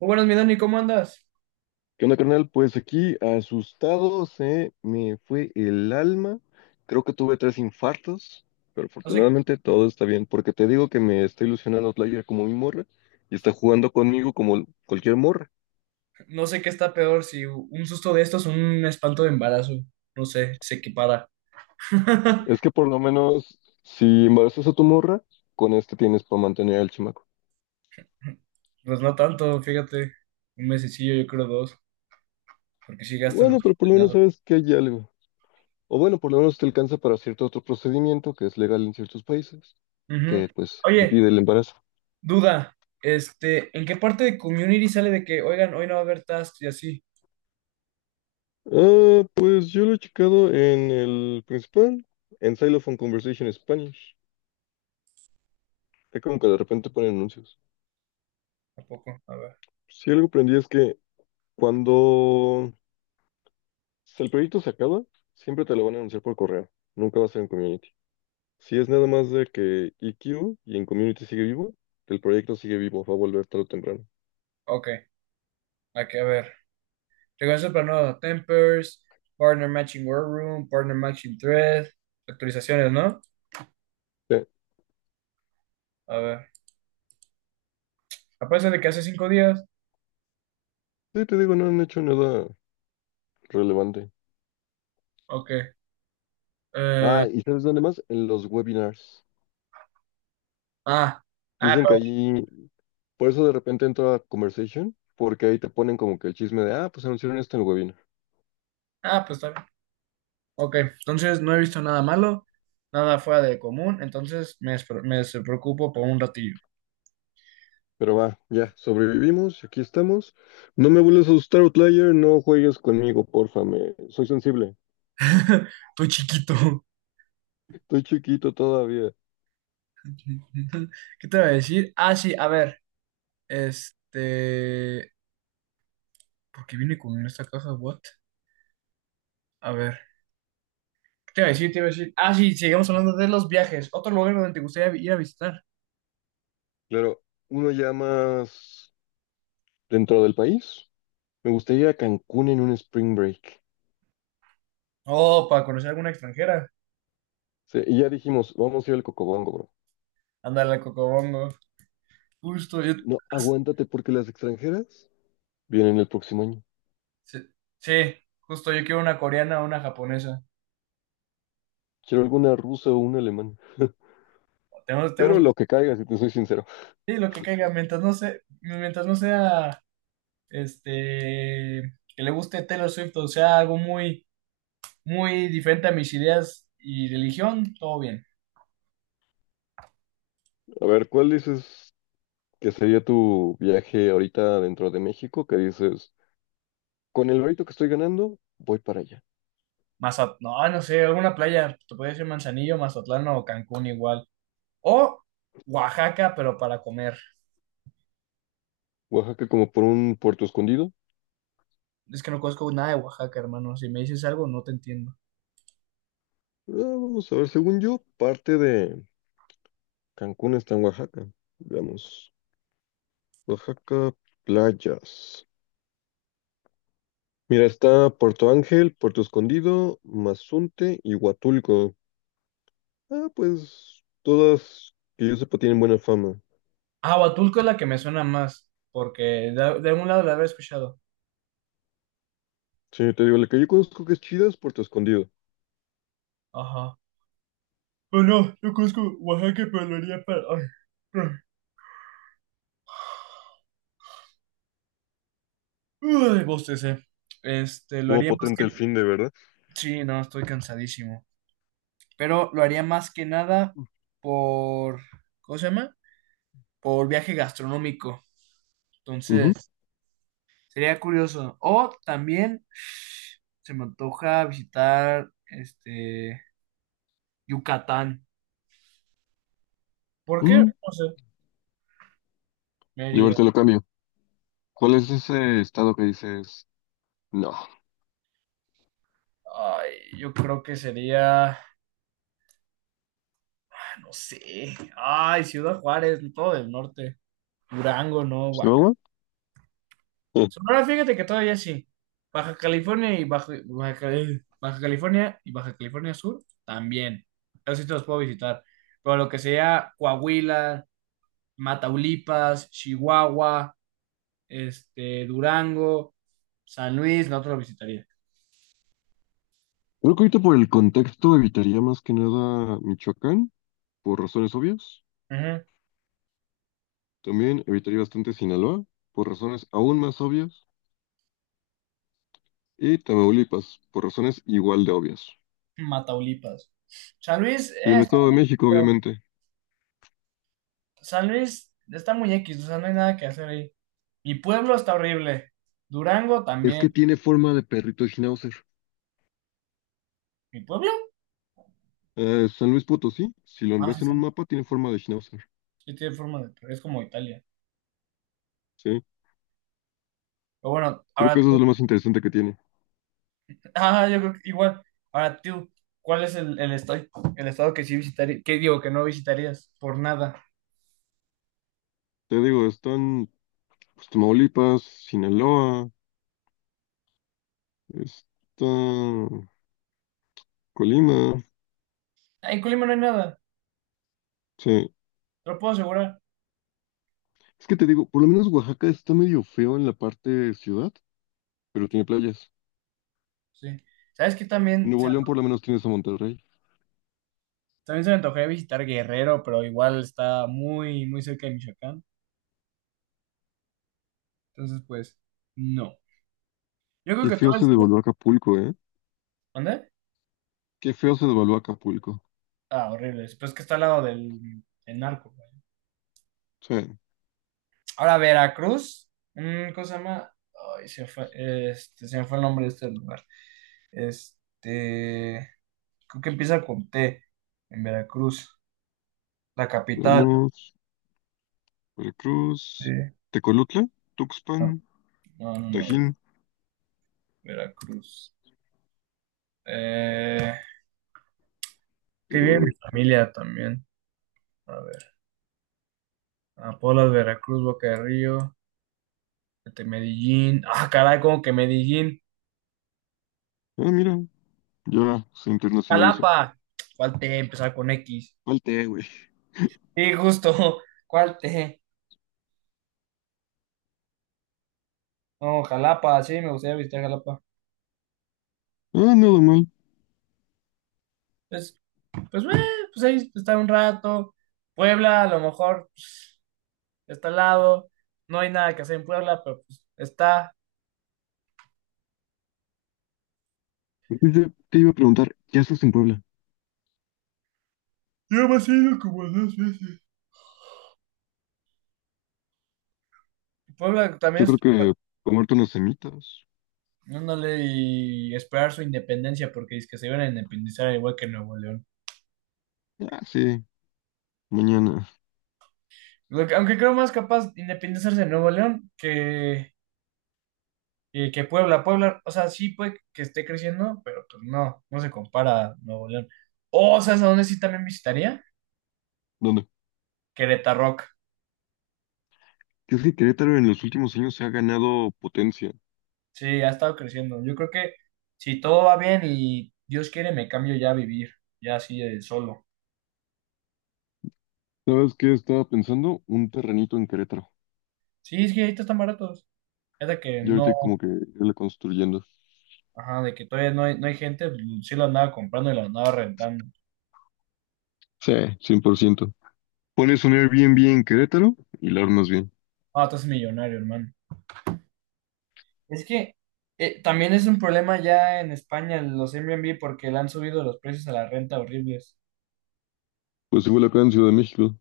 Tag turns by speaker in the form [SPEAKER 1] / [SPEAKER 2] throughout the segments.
[SPEAKER 1] Muy buenas, mi Dani, ¿cómo andas?
[SPEAKER 2] ¿Qué onda, carnal? Pues aquí, asustado, se me fue el alma. Creo que tuve tres infartos, pero
[SPEAKER 1] No sé,
[SPEAKER 2] afortunadamente todo está bien, porque te digo que me está ilusionando Outlier como mi morra y está jugando conmigo como cualquier morra.
[SPEAKER 1] no sé qué está peor, si un susto de estos o un espanto de embarazo. No sé, se equipara.
[SPEAKER 2] Es que por lo menos, si embarazas a tu morra, con este tienes para mantener al chamaco.
[SPEAKER 1] Pues no tanto, fíjate. Un mesecillo, yo creo dos, porque sí gastan los
[SPEAKER 2] Bueno, pero por lo menos
[SPEAKER 1] condenados.
[SPEAKER 2] sabes que hay algo. O bueno, por lo menos te alcanza para cierto otro procedimiento que es legal en ciertos países,
[SPEAKER 1] Ujú.
[SPEAKER 2] que pues
[SPEAKER 1] Oye,
[SPEAKER 2] impide el embarazo.
[SPEAKER 1] duda, ¿en qué parte de Community sale de que, oigan, hoy no va a haber tasks y así?
[SPEAKER 2] Ah, pues yo lo he checado en el principal, en Xylophone Conversation Spanish. Es como que de repente ponen anuncios.
[SPEAKER 1] Tampoco, a ver.
[SPEAKER 2] Si algo aprendí es que cuando si el proyecto se acaba, siempre te lo van a anunciar por correo. Nunca va a ser en community. Si es nada más de que EQ y en community sigue vivo, el proyecto sigue vivo, va a volver tarde o temprano.
[SPEAKER 1] Ok, aquí, a ver. Regreso para nuevo. Tempers, Partner Matching War Room, Partner Matching Thread, actualizaciones, ¿no?
[SPEAKER 2] Sí,
[SPEAKER 1] A ver. A pesar de que hace 5 días.
[SPEAKER 2] sí, te digo, no han hecho nada relevante.
[SPEAKER 1] Ok. Eh,
[SPEAKER 2] Ah, ¿y sabes dónde más? En los webinars.
[SPEAKER 1] ah, ah,
[SPEAKER 2] Dicen que
[SPEAKER 1] pa-
[SPEAKER 2] allí, por eso de repente entro a Conversation, porque ahí te ponen como que el chisme de, ah, pues anunciaron esto en el webinar.
[SPEAKER 1] pues está bien. Ok, entonces no he visto nada malo, nada fuera de común, entonces me preocupo por un ratillo.
[SPEAKER 2] Pero va, ya, sobrevivimos, aquí estamos. No me vuelvas a asustar, Outlier, no juegues conmigo, porfa, me... soy sensible.
[SPEAKER 1] Estoy chiquito.
[SPEAKER 2] Estoy chiquito todavía.
[SPEAKER 1] ¿Qué te voy a decir? Ah, sí, a ver. Este. ¿Por qué viene con esta caja? ¿What? A ver. ¿Qué te iba a decir? Te iba a decir. Ah, sí, sigamos hablando de los viajes. Otro lugar donde te gustaría ir a visitar.
[SPEAKER 2] Claro, uno ya más dentro del país. Me gustaría ir a Cancún en un spring break.
[SPEAKER 1] Oh, para conocer a alguna extranjera.
[SPEAKER 2] Sí, y ya dijimos, vamos a ir al Cocobongo, bro.
[SPEAKER 1] Ándale, Cocobongo. Justo, yo.
[SPEAKER 2] No, aguántate porque las extranjeras vienen el próximo año.
[SPEAKER 1] Sí, sí, justo yo quiero una coreana o una japonesa.
[SPEAKER 2] Quiero alguna rusa o una alemana.
[SPEAKER 1] Tenemos,
[SPEAKER 2] Pero
[SPEAKER 1] tenemos,
[SPEAKER 2] lo que caiga, si te soy sincero.
[SPEAKER 1] sí, lo que caiga, mientras no sea, mientras no sea, este, que le guste Taylor Swift o sea algo muy, muy diferente a mis ideas y religión, todo bien.
[SPEAKER 2] A ver, ¿cuál dices que sería tu viaje ahorita dentro de México? Que dices, con el barito que estoy ganando, voy para allá.
[SPEAKER 1] Mazat, no, no sé, alguna playa, te podría decir Manzanillo, Mazatlán o Cancún igual. O Oaxaca, pero para comer.
[SPEAKER 2] Oaxaca como por un puerto escondido.
[SPEAKER 1] Es que no conozco nada de Oaxaca, hermano. Si me dices algo, no te entiendo.
[SPEAKER 2] Ah, vamos a ver, según yo, parte de Cancún está en Oaxaca. Veamos, Oaxaca, playas. Mira, está Puerto Ángel, Puerto Escondido, Mazunte y Huatulco. Ah, pues todas que yo sepa tienen buena fama.
[SPEAKER 1] Ah, Huatulco es la que me suena más, porque de algún lado la habré escuchado.
[SPEAKER 2] Sí, te digo, la que yo conozco que es chida es Puerto Escondido.
[SPEAKER 1] Ajá. Bueno, yo conozco Oaxaca, pero lo haría para. Ay, ay. Uy, bostecé. Lo
[SPEAKER 2] Estuvo
[SPEAKER 1] haría más
[SPEAKER 2] potente el
[SPEAKER 1] que.
[SPEAKER 2] fin de, ¿verdad?
[SPEAKER 1] Sí, no, estoy cansadísimo. Pero lo haría más que nada por. ¿Cómo se llama? Por viaje gastronómico.
[SPEAKER 2] Ujú.
[SPEAKER 1] Entonces, sería curioso. O también se me antoja visitar, Yucatán. ¿Por qué?
[SPEAKER 2] Mm,
[SPEAKER 1] No sé.
[SPEAKER 2] yo
[SPEAKER 1] Mérida.
[SPEAKER 2] ahorita lo cambio. ¿Cuál es ese estado que dices? No.
[SPEAKER 1] Ay, yo creo que sería. No sé. Ay, Ciudad Juárez, todo del norte. Durango, no, Huaca.
[SPEAKER 2] ¿Chihuahua? Eh,
[SPEAKER 1] Sonora, fíjate que todavía sí. Baja California y Baja California y Baja California Sur también. Esos sí te los puedo visitar. Pero lo que sea Coahuila, Mataulipas, Chihuahua, Durango, San Luis, no te lo visitaría.
[SPEAKER 2] Creo que ahorita por el contexto evitaría más que nada Michoacán, por razones obvias.
[SPEAKER 1] Ujú.
[SPEAKER 2] También evitaría bastante Sinaloa, por razones aún más obvias. Y Tamaulipas, por razones igual de obvias.
[SPEAKER 1] Mataulipas. San Luis,
[SPEAKER 2] Y el
[SPEAKER 1] está
[SPEAKER 2] Estado de México,
[SPEAKER 1] bien,
[SPEAKER 2] obviamente.
[SPEAKER 1] San Luis está muy X, o sea, no hay nada que hacer ahí. Mi pueblo está horrible. Durango
[SPEAKER 2] Es
[SPEAKER 1] también.
[SPEAKER 2] que tiene forma de perrito de Schnauzer.
[SPEAKER 1] ¿Mi pueblo?
[SPEAKER 2] San Luis Potosí, si lo
[SPEAKER 1] Ah, sí,
[SPEAKER 2] ves en
[SPEAKER 1] sí.
[SPEAKER 2] un mapa, tiene forma de Schnauzer.
[SPEAKER 1] Sí tiene forma de. Es como Italia.
[SPEAKER 2] Sí,
[SPEAKER 1] Pero bueno,
[SPEAKER 2] creo que
[SPEAKER 1] ahora
[SPEAKER 2] eso es
[SPEAKER 1] tú.
[SPEAKER 2] lo más interesante que tiene.
[SPEAKER 1] Ah, yo creo que igual. Ahora tú. ¿Cuál es el estado que sí visitarías? ¿Qué digo? Que no visitarías por nada.
[SPEAKER 2] Te digo, están pues, Tamaulipas, Sinaloa. Está Colima,
[SPEAKER 1] Ah, en Colima no hay nada.
[SPEAKER 2] sí.
[SPEAKER 1] Te lo puedo asegurar.
[SPEAKER 2] Es que te digo, por lo menos Oaxaca está medio feo en la parte ciudad, pero tiene playas.
[SPEAKER 1] Sí. ¿Sabes qué? También se,
[SPEAKER 2] Nuevo León por lo menos tienes a Monterrey.
[SPEAKER 1] también se me antojaría visitar Guerrero, pero igual está muy, muy cerca de Michoacán. Entonces, pues, no. Yo creo
[SPEAKER 2] Qué
[SPEAKER 1] que
[SPEAKER 2] feo
[SPEAKER 1] todo el
[SPEAKER 2] se
[SPEAKER 1] sur.
[SPEAKER 2] devaluó Acapulco, ¿eh?
[SPEAKER 1] ¿Dónde?
[SPEAKER 2] Qué feo se devaluó Acapulco.
[SPEAKER 1] Ah, horribles. Pero es que está al lado del narco, güey.
[SPEAKER 2] Sí.
[SPEAKER 1] Ahora, Veracruz. ¿Cómo se llama? Ay, se me fue, se me fue el nombre de este lugar. Este. Creo que empieza con T. En Veracruz. La capital.
[SPEAKER 2] Vamos, Veracruz,
[SPEAKER 1] Eh,
[SPEAKER 2] Tecolutla, Tuxpan,
[SPEAKER 1] no, no, no, no,
[SPEAKER 2] Tajín.
[SPEAKER 1] Veracruz. Eh, que vive mi
[SPEAKER 2] Eh,
[SPEAKER 1] familia también. A ver. Apolas, Veracruz, Boca de Río. Medellín. Ah, caray, como que Medellín.
[SPEAKER 2] mira, ya se internacionalizó.
[SPEAKER 1] Jalapa. Falté empezar con X.
[SPEAKER 2] Falté, güey.
[SPEAKER 1] Sí, justo. ¿Cuál te? No, Jalapa, sí, me gustaría visitar Jalapa.
[SPEAKER 2] Ah, nada mal.
[SPEAKER 1] Pues, pues, eh, pues ahí estar un rato. Puebla, a lo mejor pues, está al lado. No hay nada que hacer en Puebla, pero pues está.
[SPEAKER 2] Yo te iba a preguntar, ¿qué haces en Puebla?
[SPEAKER 1] Yo me he ido como dos veces. Puebla también
[SPEAKER 2] Yo
[SPEAKER 1] es.
[SPEAKER 2] creo que comerte unas semitas.
[SPEAKER 1] No y esperar su independencia porque es que se iban a independizar igual que Nuevo León.
[SPEAKER 2] Ah, sí. Mañana.
[SPEAKER 1] Aunque creo más capaz de independizarse de Nuevo León que. Y que Puebla, o sea, sí puede que esté creciendo, pero pues no, no se compara a Nuevo León. O, ¿sabes a dónde sí también visitaría?
[SPEAKER 2] ¿Dónde?
[SPEAKER 1] Querétaro.
[SPEAKER 2] Que es que Querétaro en los últimos años se ha ganado potencia.
[SPEAKER 1] Sí, ha estado creciendo. Yo creo que si todo va bien y Dios quiere, me cambio ya a vivir, ya así de solo.
[SPEAKER 2] ¿Sabes qué estaba pensando? Un terrenito en Querétaro.
[SPEAKER 1] Sí, es que ahorita están baratos. Es de que
[SPEAKER 2] Y ahorita como
[SPEAKER 1] no,
[SPEAKER 2] que irle construyendo.
[SPEAKER 1] ajá, de que todavía no hay gente, pues, sí lo andaba comprando y lo andaba rentando.
[SPEAKER 2] Sí, 100%. Pones un Airbnb en Querétaro y lo armas bien.
[SPEAKER 1] Ah, tú eres millonario, hermano. Es que también es un problema ya en España los Airbnb porque le han subido los precios a la renta horribles.
[SPEAKER 2] Pues igual acá en Ciudad de México.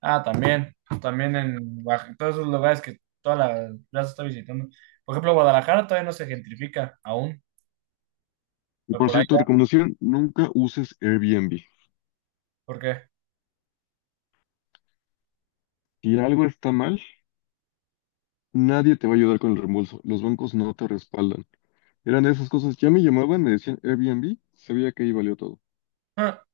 [SPEAKER 1] Ah, también en Oaxaca, todos esos lugares que toda la plaza está visitando. Por ejemplo, Guadalajara todavía no se gentrifica aún,
[SPEAKER 2] Y
[SPEAKER 1] pero
[SPEAKER 2] por
[SPEAKER 1] por ahí
[SPEAKER 2] cierto,
[SPEAKER 1] va,
[SPEAKER 2] recomendación, nunca uses Airbnb.
[SPEAKER 1] porque
[SPEAKER 2] Si algo está mal, nadie te va a ayudar con el reembolso. Los bancos no te respaldan. Eran de esas cosas. Ya me llamaban, me decían Airbnb, sabía que ahí valió todo.
[SPEAKER 1] ah,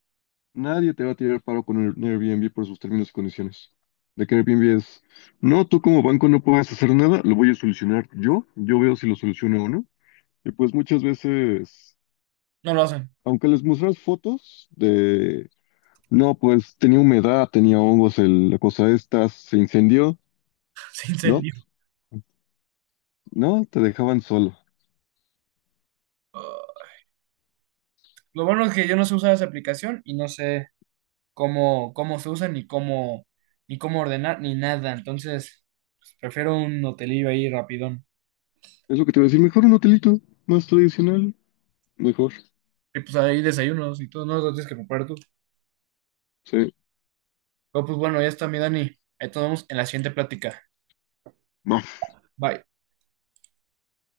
[SPEAKER 2] Nadie te va a tirar paro con Airbnb por sus términos y condiciones. De que Airbnb es, no, tú como banco no puedes hacer nada, lo voy a solucionar yo, yo veo si lo soluciono o no. Y pues muchas veces,
[SPEAKER 1] no lo hacen,
[SPEAKER 2] aunque les muestras fotos de, no, pues tenía humedad, tenía hongos, la cosa esta, se incendió,
[SPEAKER 1] se
[SPEAKER 2] no,
[SPEAKER 1] incendió.
[SPEAKER 2] no, te dejaban solo.
[SPEAKER 1] Ah, lo bueno es que yo no sé usar esa aplicación y no sé cómo se usa, ni cómo ordenar, ni nada. Entonces, pues, prefiero un hotelillo ahí rapidón.
[SPEAKER 2] Es lo que te voy a decir, mejor un hotelito más tradicional, mejor,
[SPEAKER 1] Y pues ahí desayunos y todo, no lo tienes que preparar tú.
[SPEAKER 2] sí.
[SPEAKER 1] Pero pues bueno, ya está mi Dani. Ahí te vemos en la siguiente plática.
[SPEAKER 2] Va.
[SPEAKER 1] Bye.